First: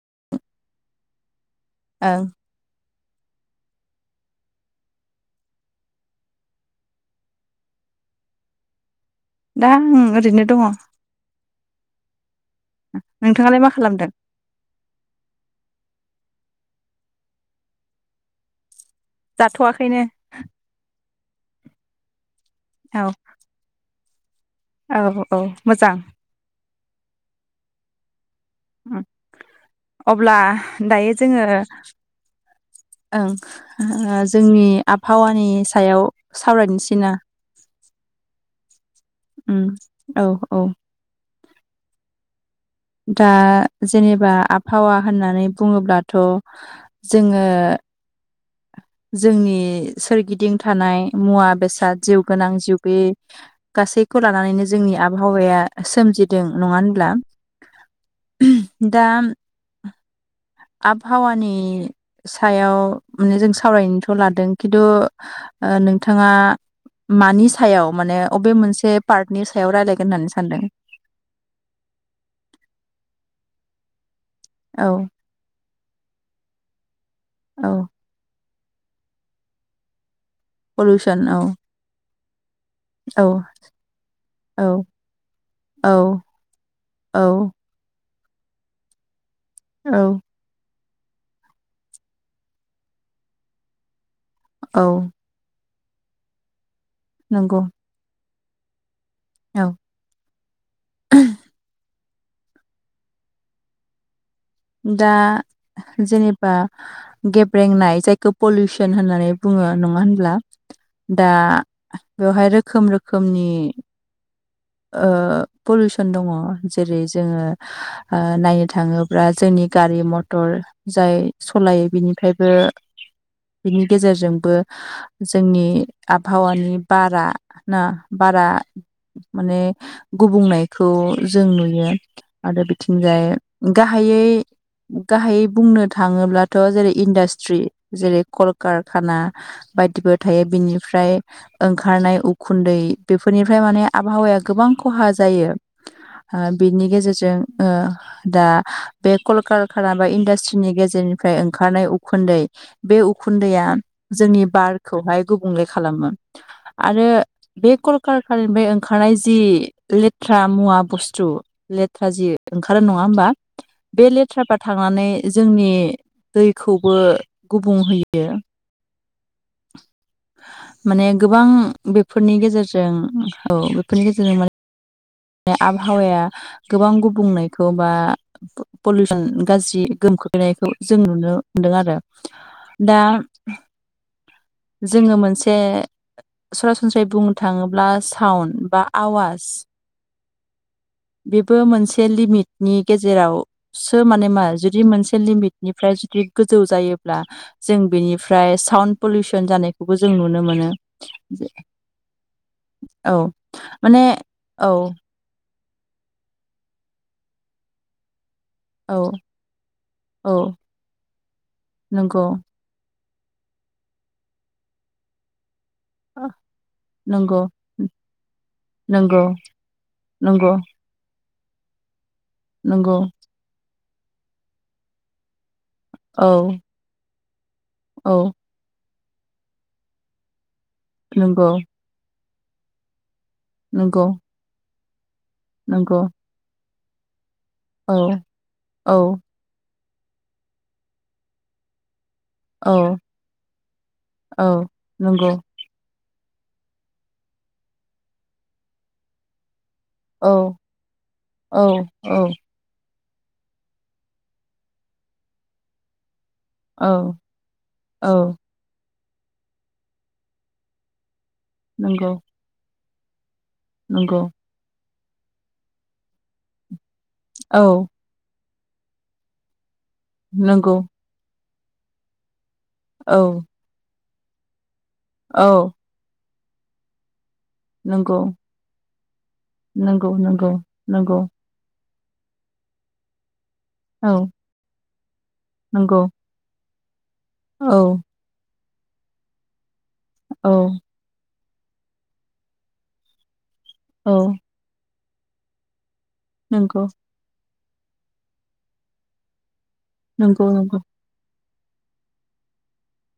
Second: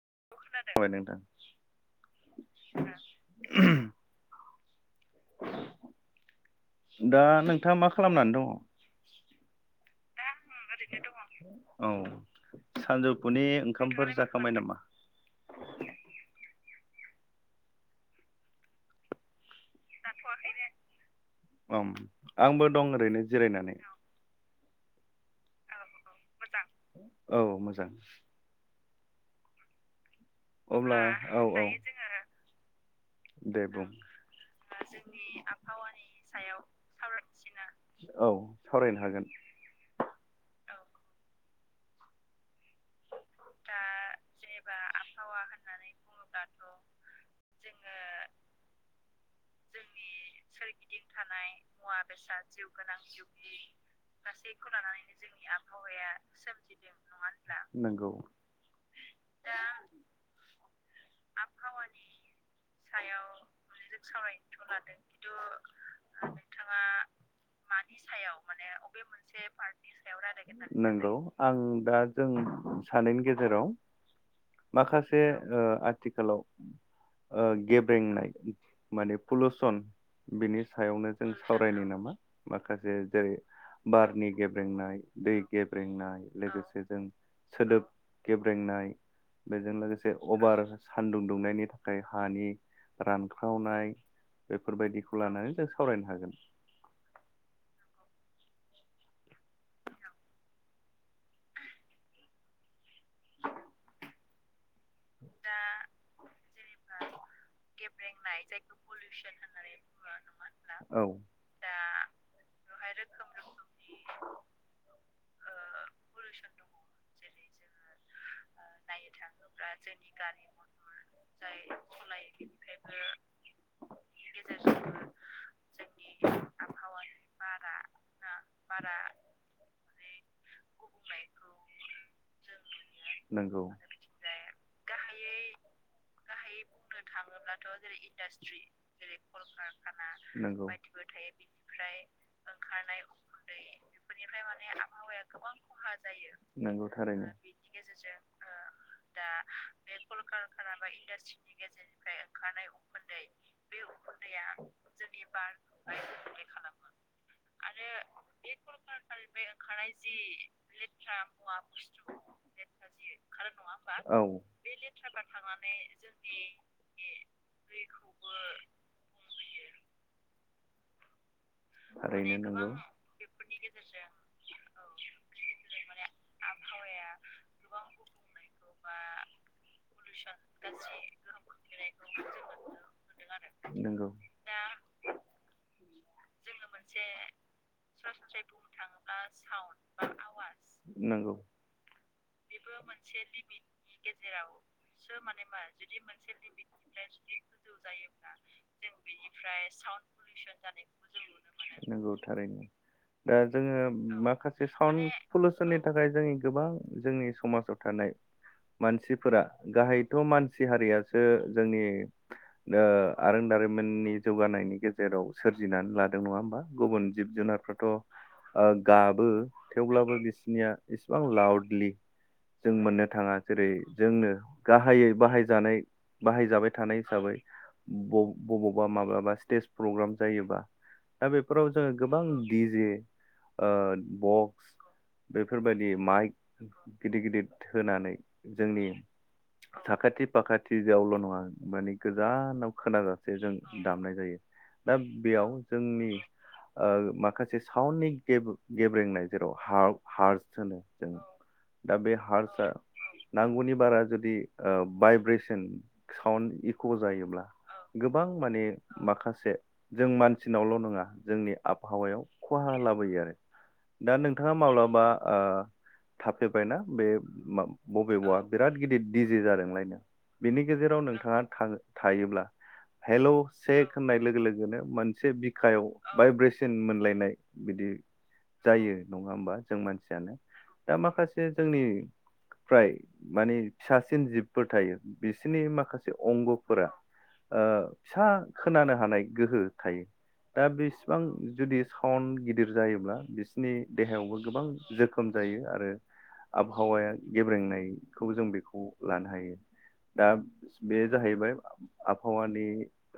[unintelligible] ओं [unintelligible] दा नोंथाङा मा खालामनानै दङ दा आं ओरैनो दङ औ सानजौफुनि नोंथाङालाय मा खालामदों? ओंखामफोर जाखांबाय नामा? जाथ'वाखैनो जाथयाखैनो ओम आंबो दं औ ओरैनो जिरायनानै औ औ मोजां औ मोजां अब्ला अब्ला दायो औ जोङो औ दे बुं ओं जोंनि आबहावानि सायाव सावरायनोसै ना औ सावरायनो हागोन उम औ औ दा जेनेबा आबहावा होननानै बुङोब्लाथ' जोङो जोंनि सोरगिदिं थानाय मुवा बेसाद जिउ गोनां जिउगैयै गासैखौ लानानैनो जोंनि आबहावाया सोमजिदों नङा होनब्ला नंगौ दा आबहावानि सायाव माने जों सावरायनोथ' लादों खिन्थु ओ नोंथाङा मानि सायाव माने अबे मोनसे पार्टनि सायाव रायलायगोन होननानै सानदों। होननानै नंगौ आं दा जों सानैनि गेजेराव औ माखासे ओ आथिखालाव ओ औ गेब्रेंनाय माने पलुसन बिनि सायावनो पलिउसन जों औ सावरायनि नामा माखासे औ जेरै बारनि औ गेब्रेंनाय दै औ गेब्रेंनाय लोगोसे जों औ सोदोब गेब्रेंनाय बेजों लोगोसे औ अभार सानदुं दुंनायनि थाखाय हानि रानख्रावनाय औ बेफोरबायदिखौ लानानै जों स सावरायनो हागोन नंगौ औ दा जेनेबा गेब्रेंनाय जायखौ पलिउसन होननानै बुङो नङा होनब्ला औ दा बेवहाय रोखोम रोखोमनि ओ पलिउसन दङ जेरै जोङो नायनो ओ थाङोब्ला जोंनि गा गारि मथर जाय सालायो बिनिफ्रायबो बिनि गेजेरजोंबो जोंनि आबहावानि बारा ना बारा माने गुबुंनायखौ जों नुयो आरो बिथिंजाय नंगौ गाहायै गाहायै बुंनो थाङो ब्लाथ' जेरै इन्डास्ट्रि जेरै कलकारखाना बायदिबो थायो नंगौ बिनिफ्राय ओंखारनाय उखुन्दै बेफोरनिफ्राय माने आबहावाया गोबां खहा जायो आओ नंगौ बिनि थारैनो गेजेरजों ओ दा बे कलकारखाना बा इन्डास्ट्रिनि गेजेरजों निफ्राय ओंखारनाय उखुन्दै बे उखुन्दैआ जोंनि बारखौहाय गुबुंले खालामो बेखाना आरो बे कलकारकानिफ्राय ओंखारनाय जि लेथ्रा मुवा बुस्थु लेथ्रा जि ओंखारो नङा होमबा बे औ लेथ्राफ्रा थांनानै जोंनि दैखौबो गुबुं होयो माने गोबां बेफोरनि थारैनो नंगौ गेजेरजों औ बेफोरनि गेजेरजों माने आबहावाया गोबां गुबुंनायखौ बा पलिउसन गाज्रि गोहोम खोखैनाय जों नुनो मोनदों आरो दा नंगौ जोङो मोनसे सरासनस्रायै बुंनो थाङोब्ला साउन्ड बा आवाज आवाज बेबो मोनसे लिमिटनि गेजेरावसो माने मा जुदि मोनसे लिमिट निफ्राय जुदि गोजौ जायोब्ला जों बेनिफ्राय साउसन पलुसन जानायखौबो जों नुनो मोन मोनो मोनो। नंगौ थारैनो औ माने जे औ साउन्ड पलिउसननि थाखाय जोंनि गोबां जोंनि समाजाव थानाय औ मानसिफोरा गाहायथ' औ मानसि हारियासो जोंनि नंगौ ओ आरों दारिमिननि जौगानायनि गेजेराव सोर जिनानै लादों नङा होमबा गुबुन जिब नंगौ जुनारफ्राथ' नंगौ गाबो थेवब्लाबो नंगौ बिसिनि निया इस बिबां लाउडलि जों नंगौ मोननो थाङा जेरै जोंनो गाहायै बाहायजानाय औ बाहायजाबाय थानाय हिसाबै ब औ बबावबा माबाबा स्टेज प्रग्राम जायोबा दा नंगौ बेफोराव जोङो गोबां दिजे ओ नंगौ बक्स बेफोरबायदि नंगौ माइक गिदिर गिदिर औ होनानै जोंनि औ साखाथि फाखाथि जयावल' नङा मानि गोजानाव औ खोनाजासे जों दामनाय जायो औ दा नंगौ बेयाव जोंनि माखासे साउन्डनि गेब्रेंनाय जेराव औ हार्स होनो जों औ दा बे औ हार्सा नांगौनि बारा जुदि ओ भाइब्रेसन साउन्ड इक' औ जायोब्ला औ गोबां माने माखासे जों मानसिनावल' नङा जोंनि नंगौ आबहावायाव खहा लाबोयो आरो दा नंगौ नोंथाङा माब्लाबा ओ थाफेरबायना बे औ मा-बबेबा बिराद गिदिर दिजे जादोंलायनो बिनि नंगौ गेजेराव नोंथाङा थाङो थायोब्ला औ हेल' सेक होननाय लोगो लोगोनो मोनसे औ बिखायाव भाइब्रेसन मोनलायनाय बिदि नंगौ जायो नङा होमबा जों नंगौ मानसियानो नंगौ दा नंगौ माखासे जोंनि फ्राय माने औ फिसासिन जिबफोर थायो बिसिनि नंगौ माखासे अंगफोरा ओ औ फिसा खोनानो हानाय गोहो थायो औ दा बिसिबां - जुदि सावन्ड गिदिर जायोब्ला बिसोरनि औ देहायावबो गोबां जोखोम जायो आरो नंगौ आबहावाया गेब्रेंनायखौ जों बेखौ लानो हायो। दा नंगौ नंगौ बे जाहैबाय आबहावानि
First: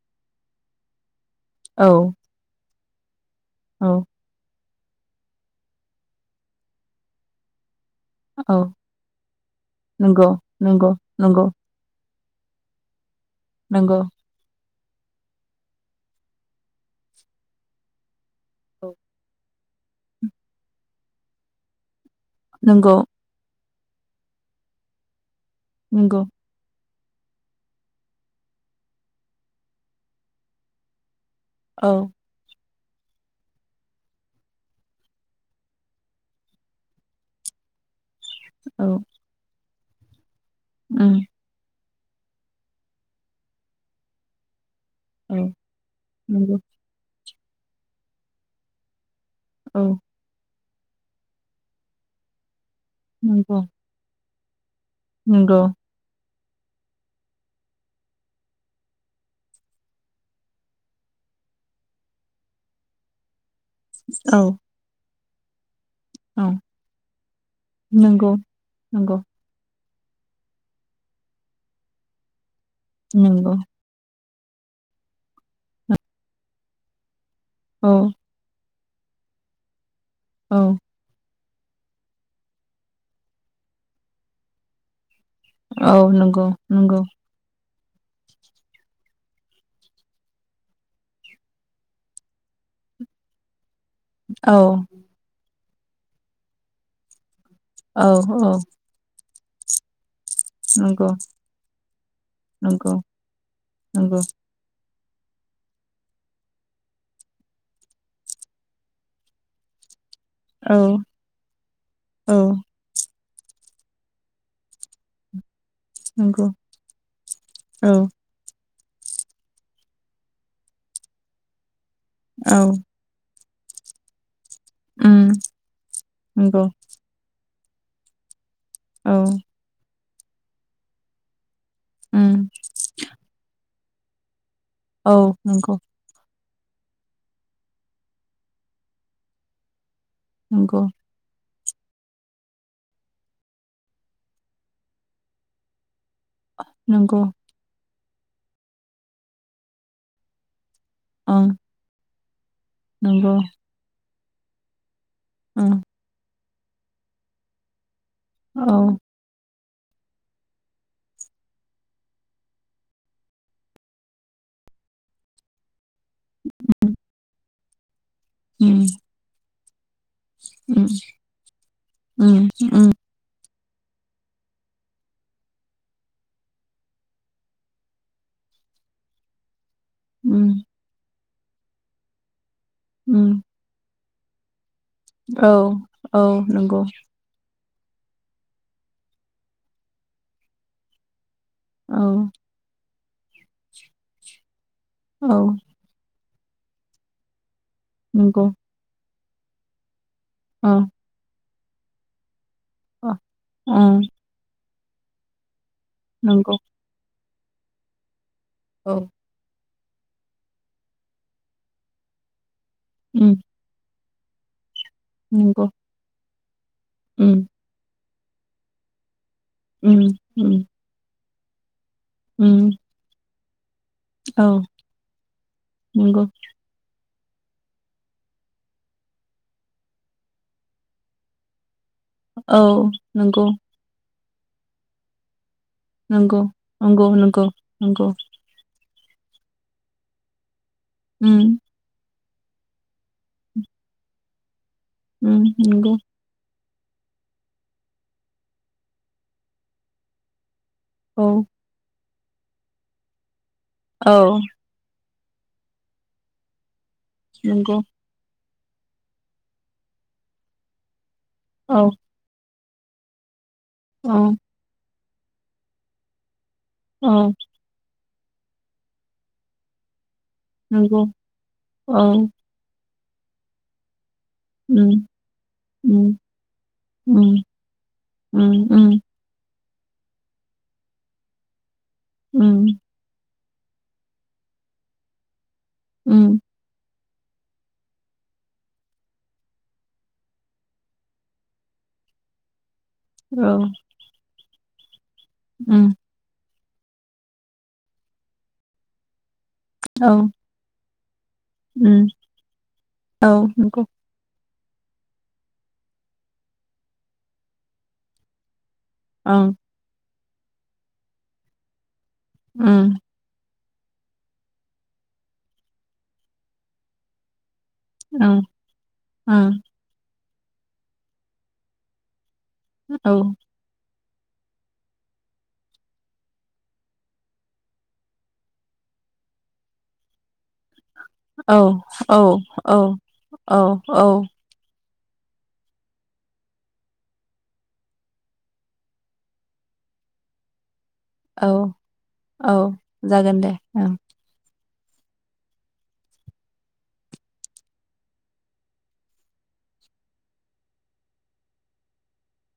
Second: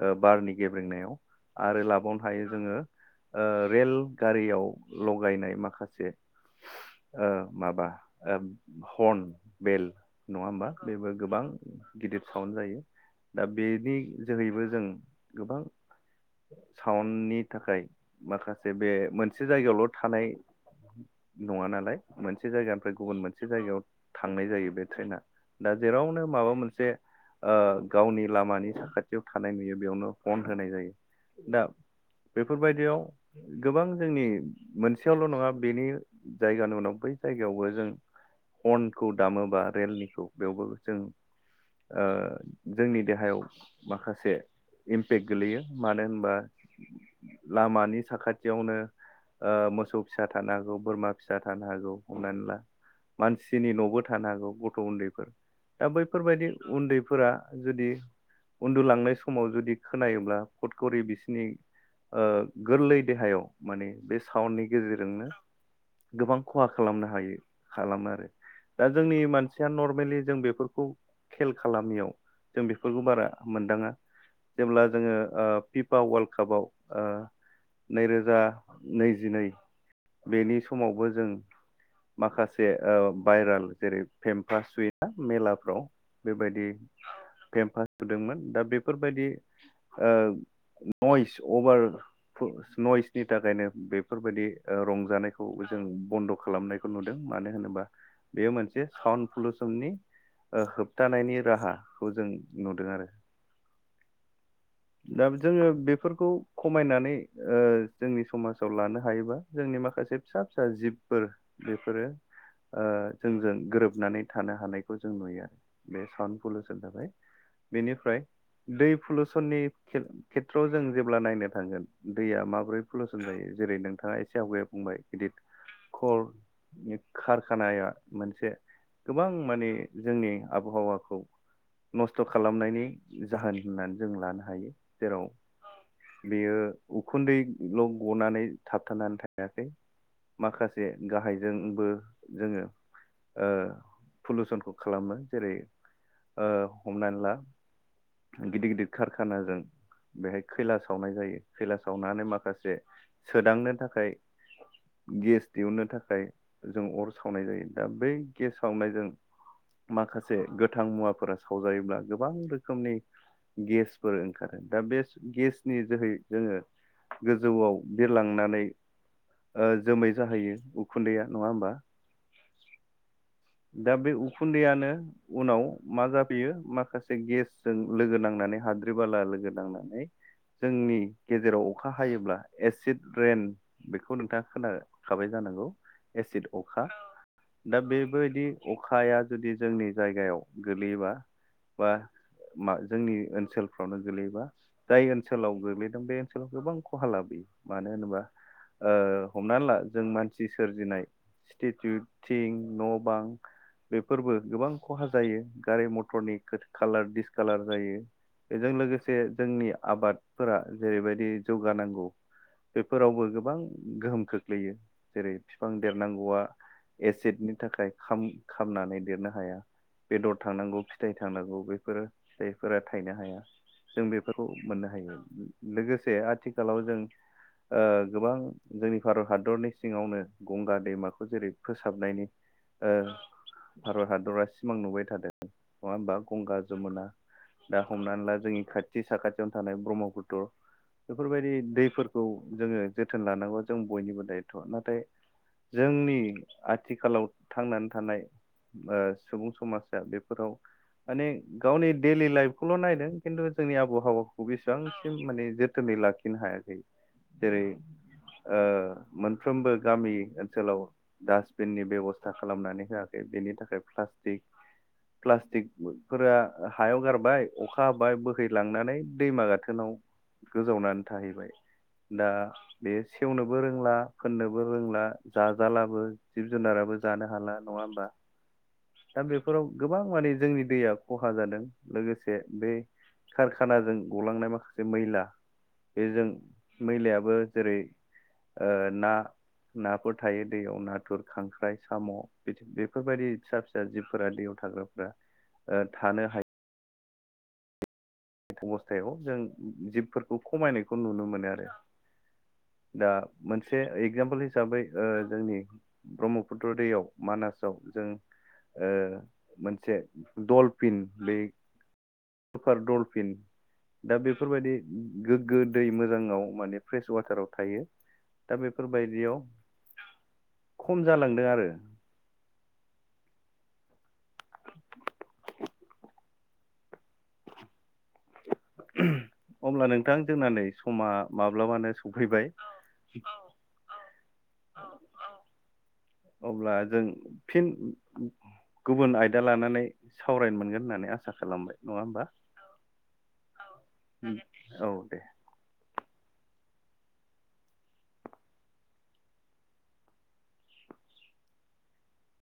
ओ बारनि गेब्रेंनायाव आरो औ लाबावनो हायो जोङो ओ औ रेल गारियाव लगायनाय माखासे ओ माबा ओ औ हर्न बेल नंगौ नङा होमबा नंगौ बेबो गोबां नंगौ गिदिर साउन्ड जायो दा बेनि नंगौ जोहैबो जों गोबां सउन्नि थाखाय माखासे बे मोन ‌ से जायगायावल' थानाय नङा नालाय मोनसे जायगानिानिफ्राय नंगौ गुबुन मोनसे जायगायाव थांनाय जायो बे ट्रेना दा नंगौ जेरावनो माबा मोनसे ओ गावनि लामानि साखाथियाव थानाय नुयो बेयावनो हर्न होनाय जायो। दा औ बेफोरबाय इयाव गोबां जोंनि मोनसेयावल' नङा बेनि जायगानि उनाव बै जायगायावबो जों औ हर्नखौ दामोबा रेलनिखौ बेवबो जों उम ओ जोंनि देहायाव माखासे इमपेक्ट औ गोलैयो मानो होनबा नंगौ लामानि साखाथियावनो ओ औ मोसौ फिसा थानो हागौ बोरमा फिसा थानो हागौ हमनानै ला नंगौ मानसिनि न'बो थानो हागौ गथ' उन्दैफोर नंगौ दा बैफोरबायदि उन्दैफोरा जुदि उन्दुलांनाय समाव जुदि खोनायोब्ला फथखरि बिसिनि ओ गोरलै देहायाव माने बे औ साउन्डनि गेजेरजोंनो गोबां औ खहा खालामनो हायो खालामो आरो नंगौ दा नंगौ जोंनि मानसि नर्मेलि जों बेफोरखौ खेल खालामियाव जों बेफोरखौ बारा नंगौ मोनदाङा जेब्ला जोङो ओ फिफा वार्ल्ड कापाव ओ औ नैरोजा नैजिनै बेनि औ समावबो जों माखासे ओ भायराल जेरै फेम्फा सुयो ना मेलाफ्राव औ नंगौ बेबायदि नंगौ फेम्फा सुदोंमोन दा बेफोरबायदि ओ नइस अभार [unintelligible] नइसनि थाखायनो बेफोरबायदि औ ओ रंजानायखौ जों बन्द' खालामनायखौ नुदों मानो होनोबा औ बेयो औ मोनसे साउन्ड पलुसननि ओ नंगौ होबथानायनि राहाखौ जों नुदों नंगौ आरो। नंगौ दा जोङो बेफोरखौ खमायनानै ओ जोंनि समाजाव लानो हायोबा जोंनि माखासे फिसा फिसा औ जिबफोर बेफोरो औ ओ जोंजों गोरोब नानै थानो हानायखौ जों नुयो बे साउन्ड नंगौ पलुसन थाखाय औ बेनिफ्राय दै पलुसननि खेथ-खेथ्रआव जों जेब्ला नायनो थांगोन दैया औ माबोरै पलुसन जायो जेरै नोंथाङा एसे आवगायाव बुंबाय उम गिदिद खर नंगौ खार खानाया मोनसे औ गोबां माने जोंनि आबहावाखौ नस्थ' उम खालामनायनि जाहोन होननानै जों लानो हायो। औ जेराव नंगौ। बेयो उखुन्दैल' गनानै थाबथानानै थायाखै नंगौ माखासे गाहायजोंबो जोङो ओ पलुसनखौ खालामो ओ जेरै हमनानै नंगौ ला गिदिर गिदिर कारखानाजों बेहाय खैला सावनाय जायो ओं खैला सावनानै मा खासे नंगौ सोदांनो थाखाय गेस ओं दिहुनन्नो थाखाय जों अर सावनाय जायो दा बै गेस औ। सावनायजों माखासे गोथां मुवाफोरा सावजायोब्ला गोबां रोखोमनि गेसफोर ओंखारो दा बे गेसनि जोहै जोङो गोजौआव बिरलांनानै उम ओ जोमै जाहैयो उम उखुन्दैया नङा होमबा? उम उम दा बे उखुन्दैयानो उनाव मा जाफैयो माखासे गेसजों लोगो नांनानै हाद्रि बाला लोगो नांनानै नै उम जोंनि गेजेराव अखा हायोब्ला एसिड उम रेन बेखौ नोंथाङा खोना खाबाय औ जानांगौ औ एसिड नंगौ अखा दा बेबायदि अखाया जुदि जोंनि जायगायाव गोगलैबा बा औ मा जोंनि ओनसोलफ्रावनो गोग्लैयोबा जाय औ ओनसोलाव गोग्लैदों बे ओनसोलाव गोबां खहा लाबोयो। मानो होनोबा नंगौ ओ हमनानै ला जों मानसि अ सोरजिनाय जिटु थिं न' अ बां ओं बेफोरबो गोबां खहा जायो। गारि मथरनि नंगौ खालार दिडिसकालार जायो बेजों औ लोगोसे जोंनि आबादफोरा जेरैबायदि जौगानांगौ बेफोरावबो उम गोबां गोहोम खोख्लैयो जेरै बिफां नंगौ देरनांगौआ उम एसिडनि थाखाय खाम खामनानै देरनो हाया उम बेदर उम थांनांगौ फिथाइ थांनांगौ बे फोर उम फिथाइफोरा थायनो हाया। जों बेफोरखौ औ मोननो हायो लोगोसे नंगौ आथिखालाव जों ओ गोबां जोंनि भारत हादरनि सिङावनो गंगा दैमाखौ जेरै फोसाबनायनि उम्म नंगौ। दरा सिमां नुबाय थादों नङा होमबा नंगौ गंगा जमुना नंगौ नंगौ दा नंगौ हमनानै ला जोंनि खाथि थि साखाथियावनो थानाय ब्रह्मपुत्र उम बेफोरबायदि दैफोर खौ जोङो जोथोन लानांगौ जों बयनिबो दायथ' नाथाय उम नंगौ जोंनि आथिखालाव थांनानै थानाय ओ सुबुं समाजा बेफोराव औ माने गावनि दैडलि लाइफखौल' नायदों खिन्थु जोंनि औ आबहावाखौ बेसेबां माने जोथोनै लाखिनो हायाखै जेरै नंगौ ओ मोनफ्रोमबो गामि ओनसोलाव डासटबिननि बेब'स्था खालामनानै होयाखै बेनि थाख उम्म। प्लास्टिक फोरा हायाव औ गारबाय अखा हाबा बाय बोहैलांनानै दैमा गाथोनाव नंगौ गोजावनानै थाहैबाय औ दा बे सेवनोबो रोंला फोननोबो रोंला उम जाजालाबो उम जिब जुनाराबो जानो उम हाला नङा होमबा उम उम दा बेफोराव गोबां माने जोंनि दैया खहा जादों। लोगोसे बे उम कारखानाजों गलांनाय माखासे मैला बेजों उम मैलाया बो जेरै ना नाफोर थायो दैयाव नाथुर खांख्राय साम' बेफोरबायदि औ फिसा फिसा जिबफोरा दैयाव थाग्राफोरा ओ उम थानो हायि अबस्थायाव जों औ जिबफोरखौ खमायनायखौ नुनो मोनो आरो। उम दा औ मोनसे नंगौ एक्जामपोल हि हिसाबै जोंनि ब्रह्मपुत्र दैयाव मानासाव जों ओं मोनसे दलफिन बे जफार उम डलफिन दा बेफोरबायदि गोग्गो दै मोजाङाव माने फ्रेस वाटाराव थायो ओं दा बेफोरबायदियाव खम जालांदों आरो। औ अब्ला नोंथां जोंनानै औ औ औ औ औ अब्ला जों फिन गुबुन आयदा लानानै सावरायनो मोनगोन होननानै आसा औ खालामबाय नङा होमबा औ जागोन दे ओं औ दे